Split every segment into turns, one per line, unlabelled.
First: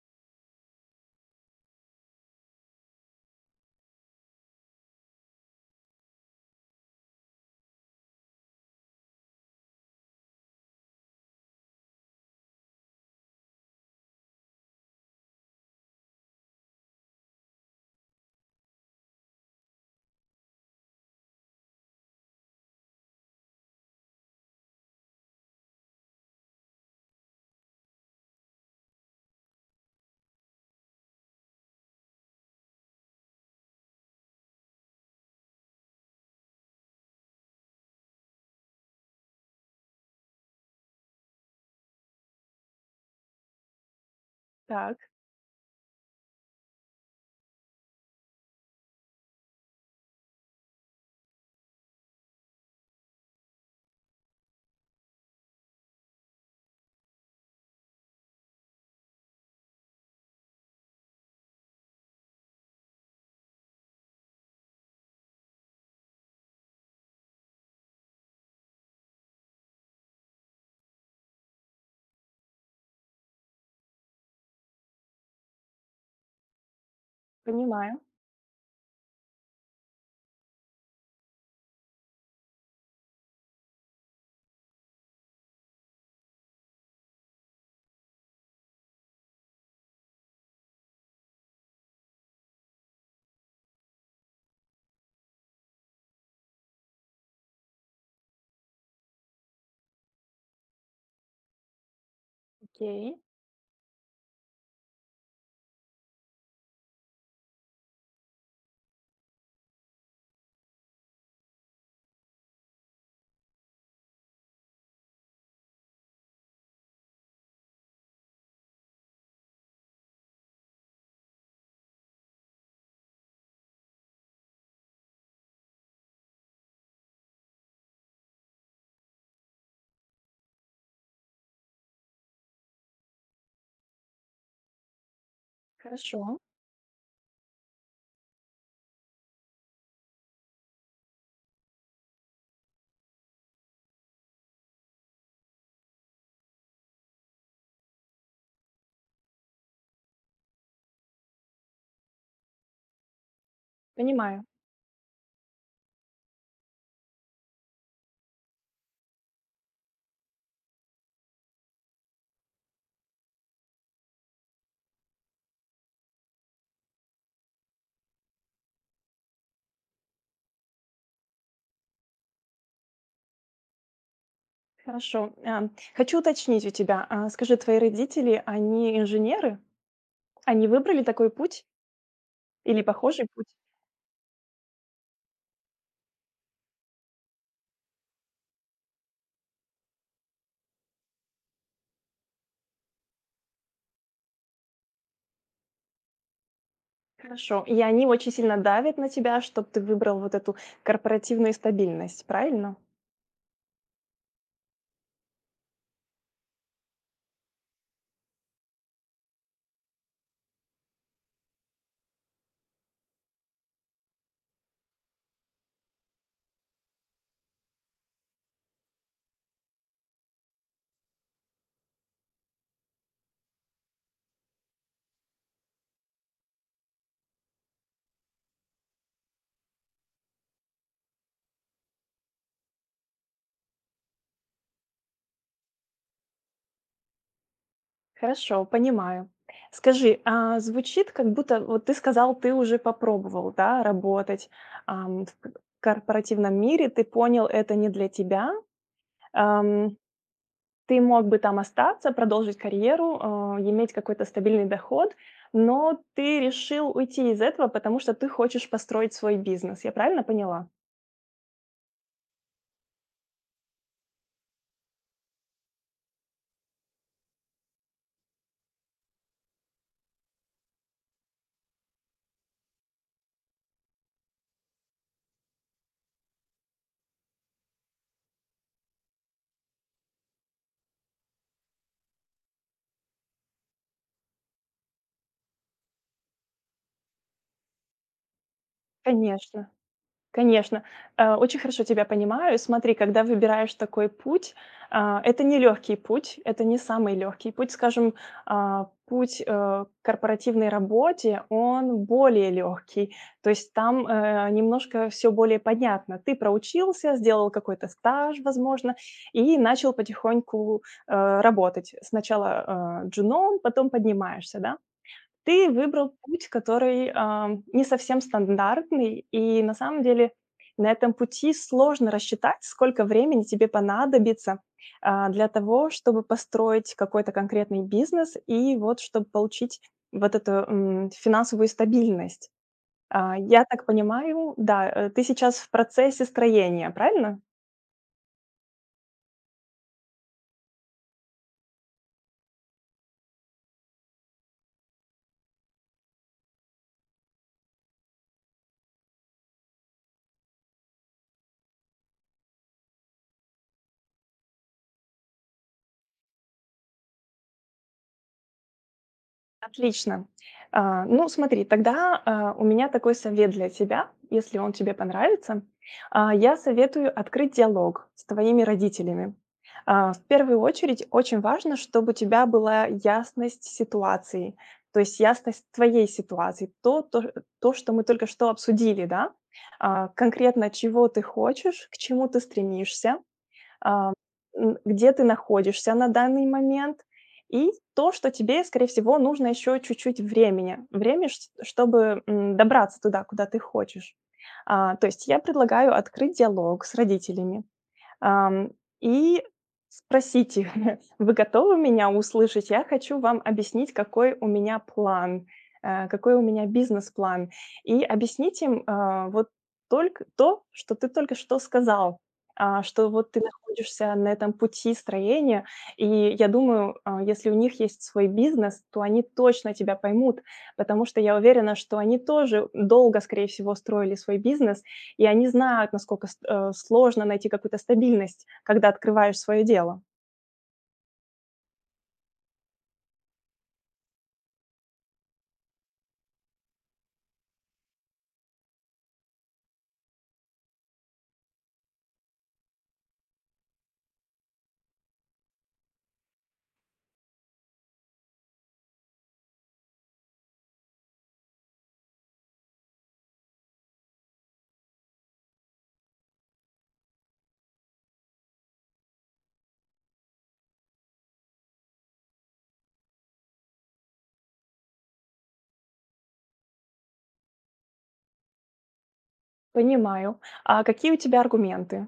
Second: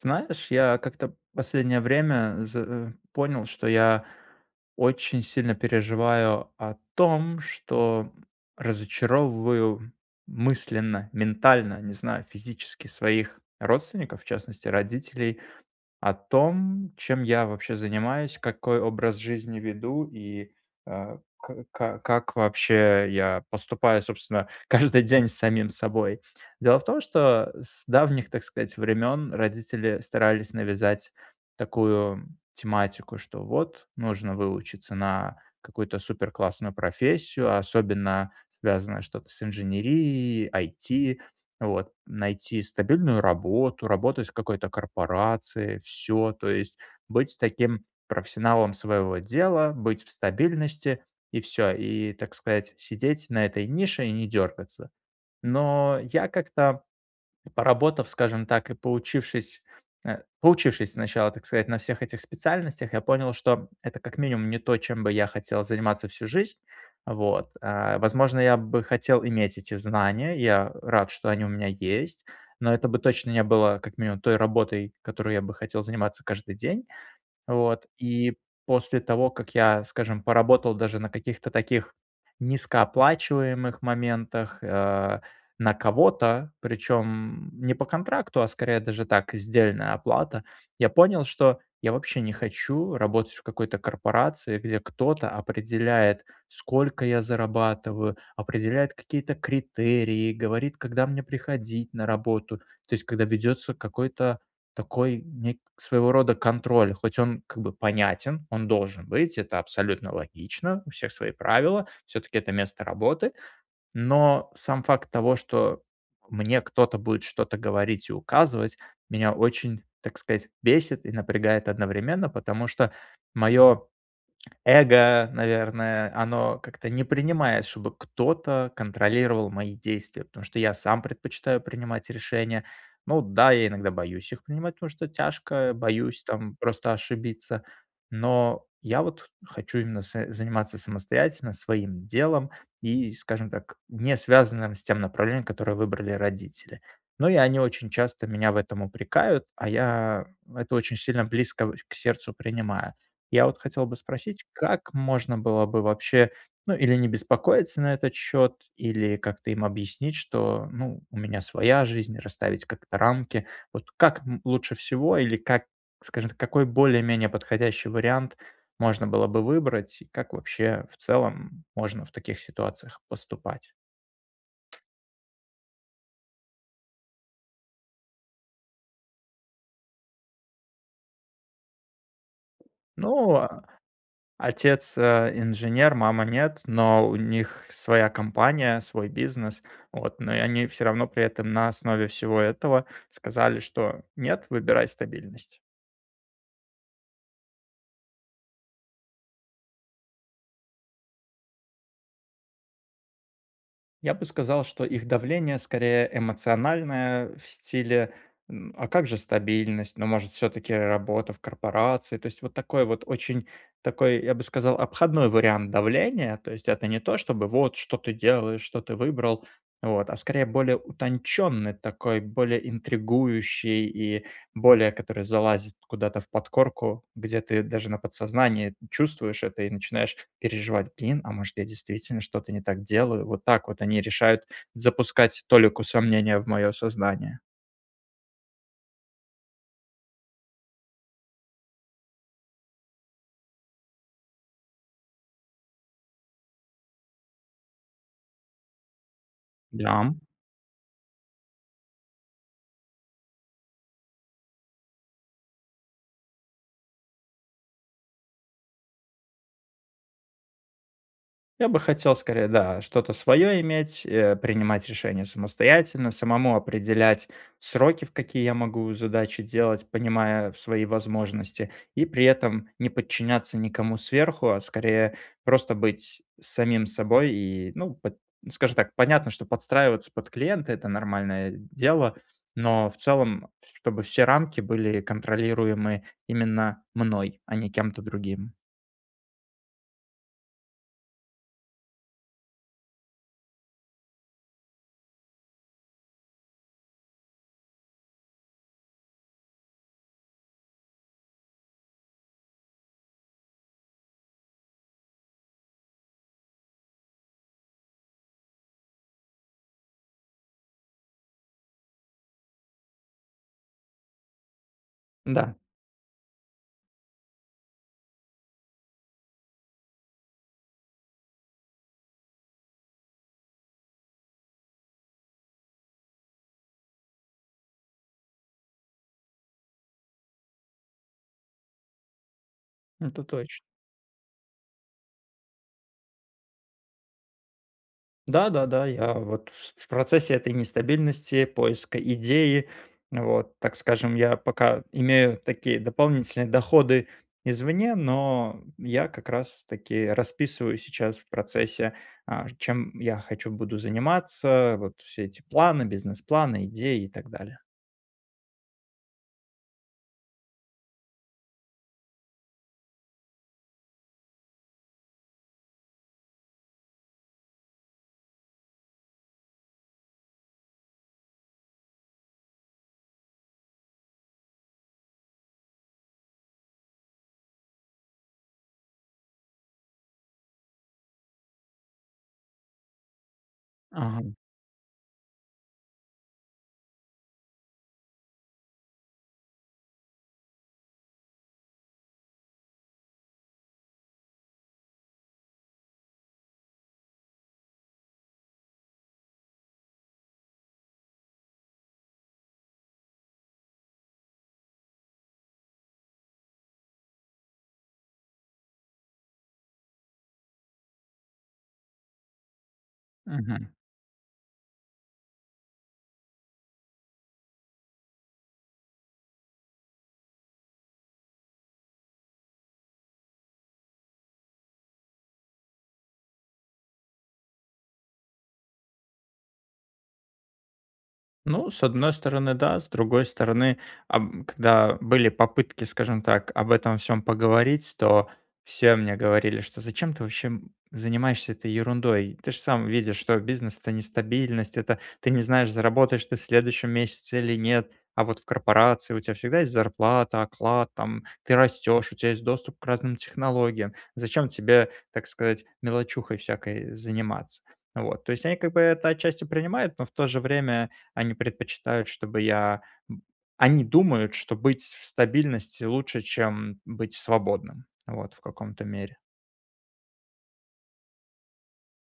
Знаешь, я как-то последнее время, з э, понял, что я очень сильно переживаю о том, что разочаровываю мысленно, ментально, не знаю, физически, своих родственников, в частности, родителей, о том, чем я вообще занимаюсь, какой образ жизни веду, и, э, к ка как, вообще, я поступаю, собственно, каждый день с самим собой. Дело в том, что с давних, так сказать, времён родители старались навязать такую тематику, что вот нужно выучиться на какую-то суперклассную профессию, особенно связанное что-то с инженерией, IT, вот, найти стабильную работу, работать в какой-то
Так.
корпорации- всё. То есть быть с таким профессионалом своего дела. Быть в стабильности, и всё. И, так сказать, сидеть на этой нише и не дёргаться. Но я как-то, поработав, скажем так, и поучившись, э, поучившись сначала, так сказать, на всех этих специальностях, я понял, что это, как минимум, не то, чем бы я хотел заниматься всю жизнь, вот. А, возможно, я бы хотел иметь эти знания. Я рад, что они у меня есть. Но это бы точно не было, как минимум, той работой, которой я бы хотел заниматься каждый день. Вот.
Понимаю.
И после того, как я, скажем, поработал даже на каких-то таких низкооплачиваемых моментах, э, на кого-то, причём не по контракту, а, скорее, даже так- сдельная оплата, я понял, что я вообще не хочу работать в какой-то корпорации, где кто-то определяет, сколько я зарабатываю, определяет какие-то критерии, говорит, когда мне приходить на работу. То есть
Окей.
когда ведётся какой-то такой нек своего рода контроль. Хоть он как бы понятен, он должен быть. Это абсолютно логично. У всех свои правила, всё-таки это место работы. Но сам факт того, что мне кто-то будет что-то говорить и указывать, меня очень, так сказать, бесит и напрягает одновременно. Потому что моё эго, наверное, оно как-то не принимает, чтобы кто-то контролировал мои действия. Потому что я сам предпочитаю принимать решения. Ну да, я иногда боюсь их принимать, потому что тяжко. Боюсь
Хорошо.
там просто ошибиться. Но я вот хочу именно с заниматься самостоятельно своим делом. И, скажем так, не связанным с тем направлением, которое выбрали родители. Но и они очень часто меня в этом упрекают. А я это очень сильно близко в к сердцу принимаю. Я вот хотел бы
Понимаю.
спросить: как можно было бы вообще, ну, или не беспокоиться на этот счёт, или как-то им объяснить, что, ну, у меня своя жизнь, расставить как-то рамки? Вот как, м, лучше всего, или как, скажем, какой более-менее подходящий вариант можно было бы выбрать, и как вообще, в целом, можно в таких ситуациях поступать?
Хорошо, эм, хочу уточнить у тебя, а, скажи твои родители- они инженеры? Они выбрали такой путь? Или похожий
Ну,
путь?
э, отец, э, инженер, мама- нет, но у них своя компания, свой бизнес. Вот, но и они всё равно при этом на основе всего этого сказали, что "нет, выбирай стабильность".
Хорошо. И они очень сильно давят на тебя, чтоб ты выбрал вот эту корпоративную стабильность, правильно?
Я бы сказал, что их давление скорее эмоциональное, в стиле, м: "А как же стабильность, но, может, всё-таки работа в корпорации?" То есть вот такой вот очень такой, я бы сказал, обходной вариант давления. То есть это не то чтобы: "Вот, что ты делаешь, что ты выбрал?" Вот, а, скорее, более утонченный, такой более интригующий и более который залазит куда-то в подкорку, где ты даже на подсознании чувствуешь это и начинаешь переживать: "Блин, а может, я действительно что-то не так делаю?" Вот так вот они решают запускать толику сомнения в мое сознание.
Хорошо, понимаю. Скажи, а звучит как будто Вот ты сказал, ты уже попробовал, да, работать, ам, в к корпоративном мире, ты понял: это не для тебя, эм.
Дам.
Ты мог бы там остаться, продолжить карьеру, э, иметь какой-то стабильный доход, но ты решил уйти из этого, потому что ты хочешь построить свой бизнес. Я правильно поняла?
Я бы хотел скорее, да, что-то своё иметь, э, принимать решения самостоятельно, самому определять сроки, в какие я могу задачи делать, понимая в свои возможности и, при этом, не подчиняться никому сверху, а скорее, просто быть самим собой. И, ну, под скажем так, понятно, что подстраиваться под клиента- это нормальное дело, но в целом, чтобы все рамки были контролируемы именно мной, а не кем-то другим.
Конечно. Конечно. А, очень хорошо тебя понимаю. Смотри, когда выбираешь такой путь, а, это не легкий путь, это не самый легкий путь. Скажем, а, путь, а, к корпоративной работе- он более легкий. То есть там, э, немножко всё более понятно. Ты проучился, сделал какой-то стаж, возможно, и начал потихоньку, а, работать. Сначала, а, джуном, потом поднимаешься, да.
Да.
Ты выбрал путь, который, а, не совсем стандартный и, на самом деле, на этом пути сложно рассчитать, сколько времени тебе понадобится, а, для того, чтобы построить какой-то конкретный бизнес, и, вот, чтобы получить, вот эту, м, финансовую стабильность.
Это
А,
точно.
я так понимаю, да, э, ты сейчас в процессе строения, правильно?
Да-да-да, я, вот, вс в процессе этой нестабильности поиска идеи, вот, так скажем. Я пока имею такие дополнительные доходы извне, но я как раз-таки расписываю сейчас в процессе, а, ж чем я хочу, буду заниматься, э. Вот все эти планы, бизнес-планы, идеи и так далее.
Отлично. А. Ну смотри, тогда, а, у меня такой совет для тебя, если он тебе понравится. А, я советую открыть диалог с твоими родителями. А, в первую очередь очень важно, чтоб у тебя была ясность ситуации, то есть ясность твоей ситуации, то то ш то, что мы только что обсудили, да: а, конкретно чего ты хочешь, к чему ты стремишься, а,
Ага.
н где ты находишься на данный момент, и то, что тебе, скорее всего, нужно еще чуть-чуть времени, время ш чтобы, м, добраться туда, куда ты хочешь. А, то есть я предлагаю открыть диалог с родителями, ам, и спросить их: "Вы готовы меня услышать? Я хочу вам объяснить какой у меня план, э, какой у меня бизнес-план". И объяснить им, а, вот только то, что ты только что сказал. А, что вот ты
Мгм.
находишься на этом пути строения и, я думаю, а, если у них есть свой бизнес, то они точно тебя поймут, потому что я уверена, что они тоже, у, долго, скорее всего, строили свой бизнес и они знают, насколько ст э, сложно найти какую-то стабильность, когда открываешь свое дело.
Ну, с одной стороны, да, с другой стороны, аб когда были попытки, скажем так, об этом всём поговорить, то все мне говорили, что: "Зачем ты вообще занимаешься этой ерундой? Ты ж сам видишь, что бизнес- это нестабильность, это, ты не знаешь, заработаешь ты в следующем месяце или нет. А вот в корпорации у тебя всегда есть зарплата, оклад там, ты растешь, у тя есть доступ к разным технологиям, зачем тебе, так сказать, мелочухой всякой заниматься." Вот. То есть они, как бы, это отчасти принимают, но в то же время они предпочитают, чтобы я б они думают, что быть в стабильности лучше, чем быть свободным, вот, в каком-то мере.
Понимаю. А какие у тебя аргументы?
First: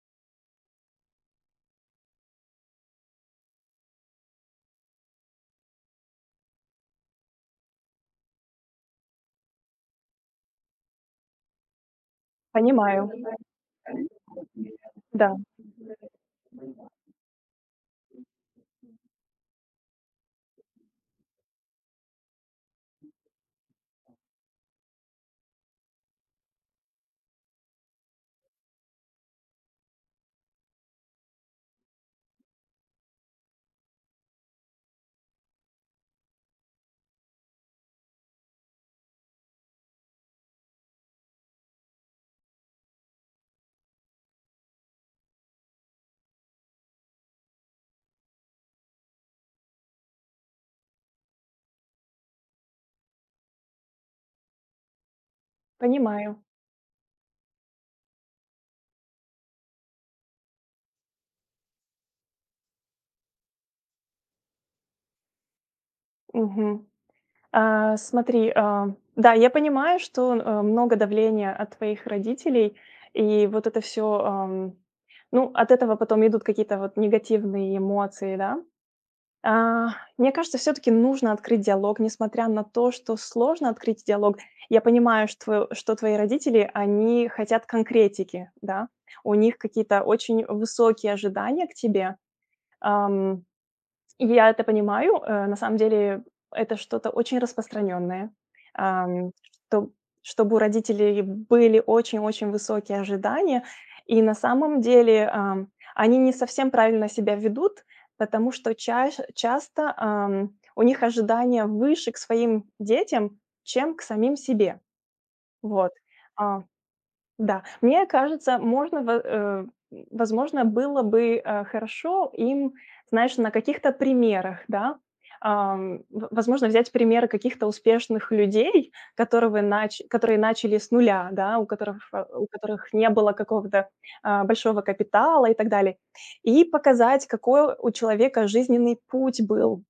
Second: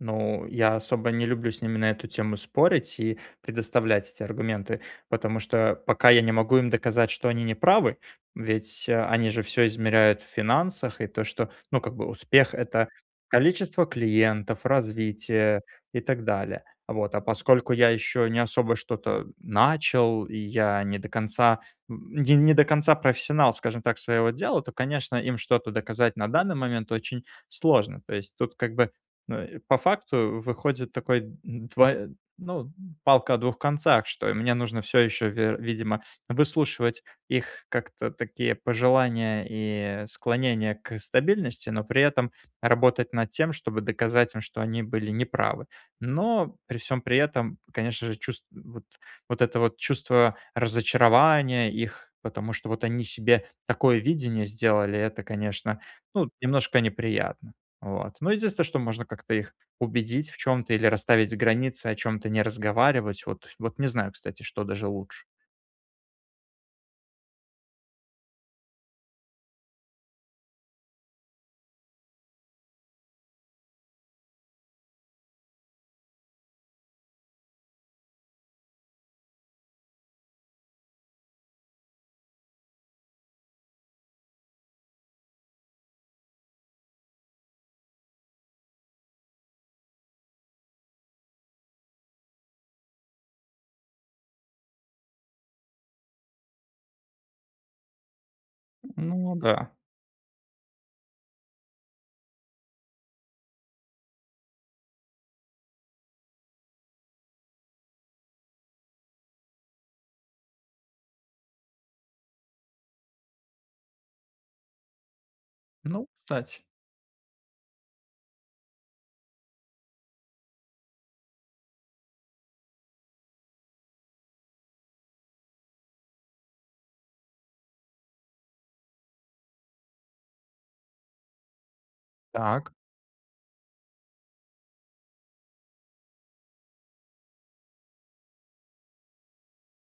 Ну, я особо не люблю с ними на эту тему спорить и предоставлять эти аргументы, потому что пока я не могу им доказать, что они не правы, ведь, э, они же всё измеряют в финансах. И то, что, ну, как бы успех- это
Понимаю.
количество клиентов,
Да.
развитие и так далее. Вот, а поскольку я ещё не особо что-то начал и я не до конца, н не до конца профессионал, скажем так, своего дела, то, конечно, им что-то доказать на данный момент очень сложно. То есть тут как бы, ну, и по факту выходит такой д двой ну, палка о двух концах: что и мне нужно всё ещё, вер' видимо, выслушивать их как-то такие пожелания и склонения к стабильности, но при этом работать над тем, чтобы доказать им, что они были не правы. Но при всем при этом, конечно же, чувство вот, вот этого вот чувство разочарования их, потому что вот они себе такое видение сделали,- это конечно ну
Понимаю.
немножко неприятно, вот. Но единственное, что можно как-то их убедить в чём-то или расставить границы, о чём-то не разговаривать. Вот, вот не знаю кстати, что даже лучше.
Мгм. А, смотри, а, да, я понимаю, что, э, много давления от твоих родителей и вот это всё, эм ну от этого потом идут какие-то вот негативные эмоции, да. А, мне кажется, всё-таки нужно открыть диалог, несмотря на то, что сложно открыть диалог. Я понимаю, штво что твои родители, они хотят конкретики, да, у них какие-то очень высокие ожидания к тебе, ам. И я это понимаю, э, на самом деле это что-то очень распространенное, ам,
Ну да.
чтоб чтобы у родителей были очень очень высокие ожидания. И на самом деле, а, они не совсем правильно себя ведут, потому что час часто, эм, у них ожидания выше к своим детям, чем к самим себе. Вот,
Ну, кстати.
а, да. Мне кажется, можно бы э, возможно было бы, э, хорошо им, знаешь, на каких-то примерах, да. Эм, в возможно взять примеры каких-то успешных людей, которывы нач которые начали с нуля, да, у которых у
Так.
которых не было какого-то, э, большого капитала и так далее. И показать, какой у человека жизненный путь был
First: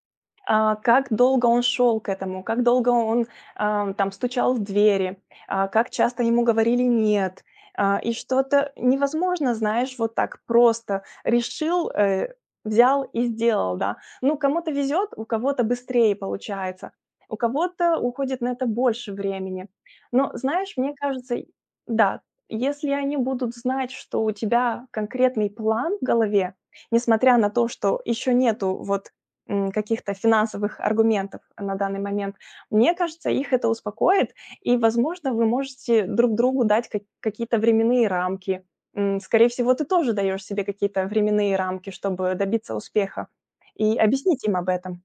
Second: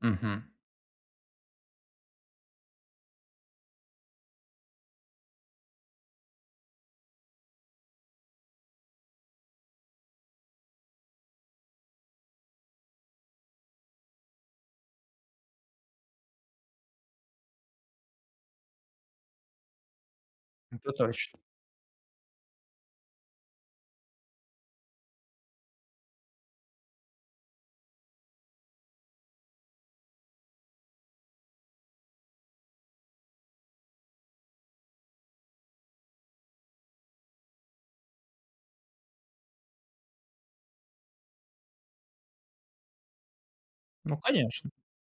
Мгм.
э, как долго он шел к этому, как долго он, э, там стучал в двери, а, как часто ему говорили "нет", э, и что-то невозможно, знаешь, вот так просто: решил, э, взял и сделал, да. Ну, кому-то везет, у кого-то быстрее получается, у кого-то уходит на это больше времени. Но, знаешь,
Это
мне кажется
точно.
й да, если они будут знать, что у тебя конкретный план в голове, несмотря на то, что еще нету вот, м, каких-то финансовых аргументов на данный момент, мне кажется, их это успокоит и возможно вы можете друг другу дать как какие-то временные рамки, м. Скорее всего, ты тоже даешь себе какие-то временные рамки, чтобы добиться успеха. И
Ну
объяснить им об
конечно!
этом.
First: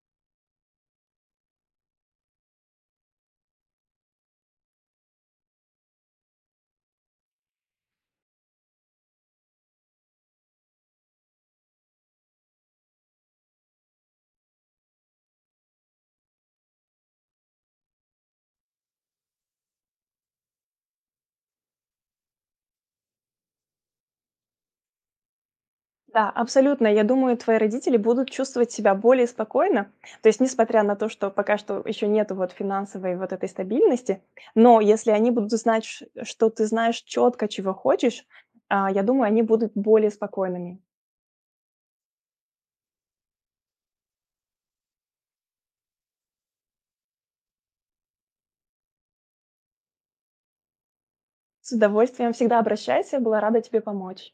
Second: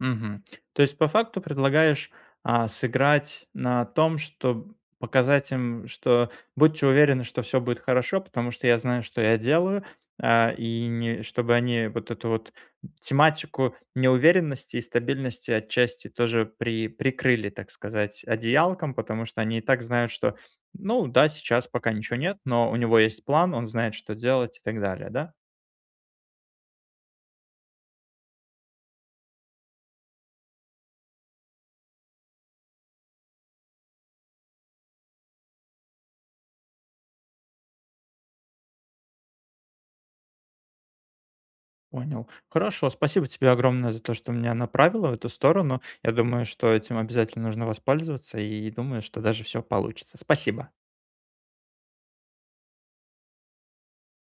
Мгм. То есть, по факту, предлагаешь, а, сыграть на том, чтоб показать им, что "будьте уверены, что всё будет хорошо, потому что я знаю, что я делаю". А и не чтобы они вот эту вот тематику неуверенности и стабильности отчасти тоже при прикрыли, так сказать, одеялком, потому что они и так знают, что "ну да, сейчас пока ничего нет, но у него есть план, он знает, что делать" и так далее, да?
Да, абсолютно! Я думаю, твои родители будут чувствовать себя более спокойно. То есть несмотря на то, что пока что еще нету вот финансовой вот этой стабильности, но если они будут знать, ч что ты знаешь четко, чего хочешь, а, я думаю, они будут более спокойными.
Понял, хорошо. Спасибо тебе огромное за то, что меня направила в эту сторону. Я думаю, что этим обязательно нужно воспользоваться, и, думаю, что даже всё получится. Спасибо.
С удовольствием, всегда обращайся! Была рада тебе помочь!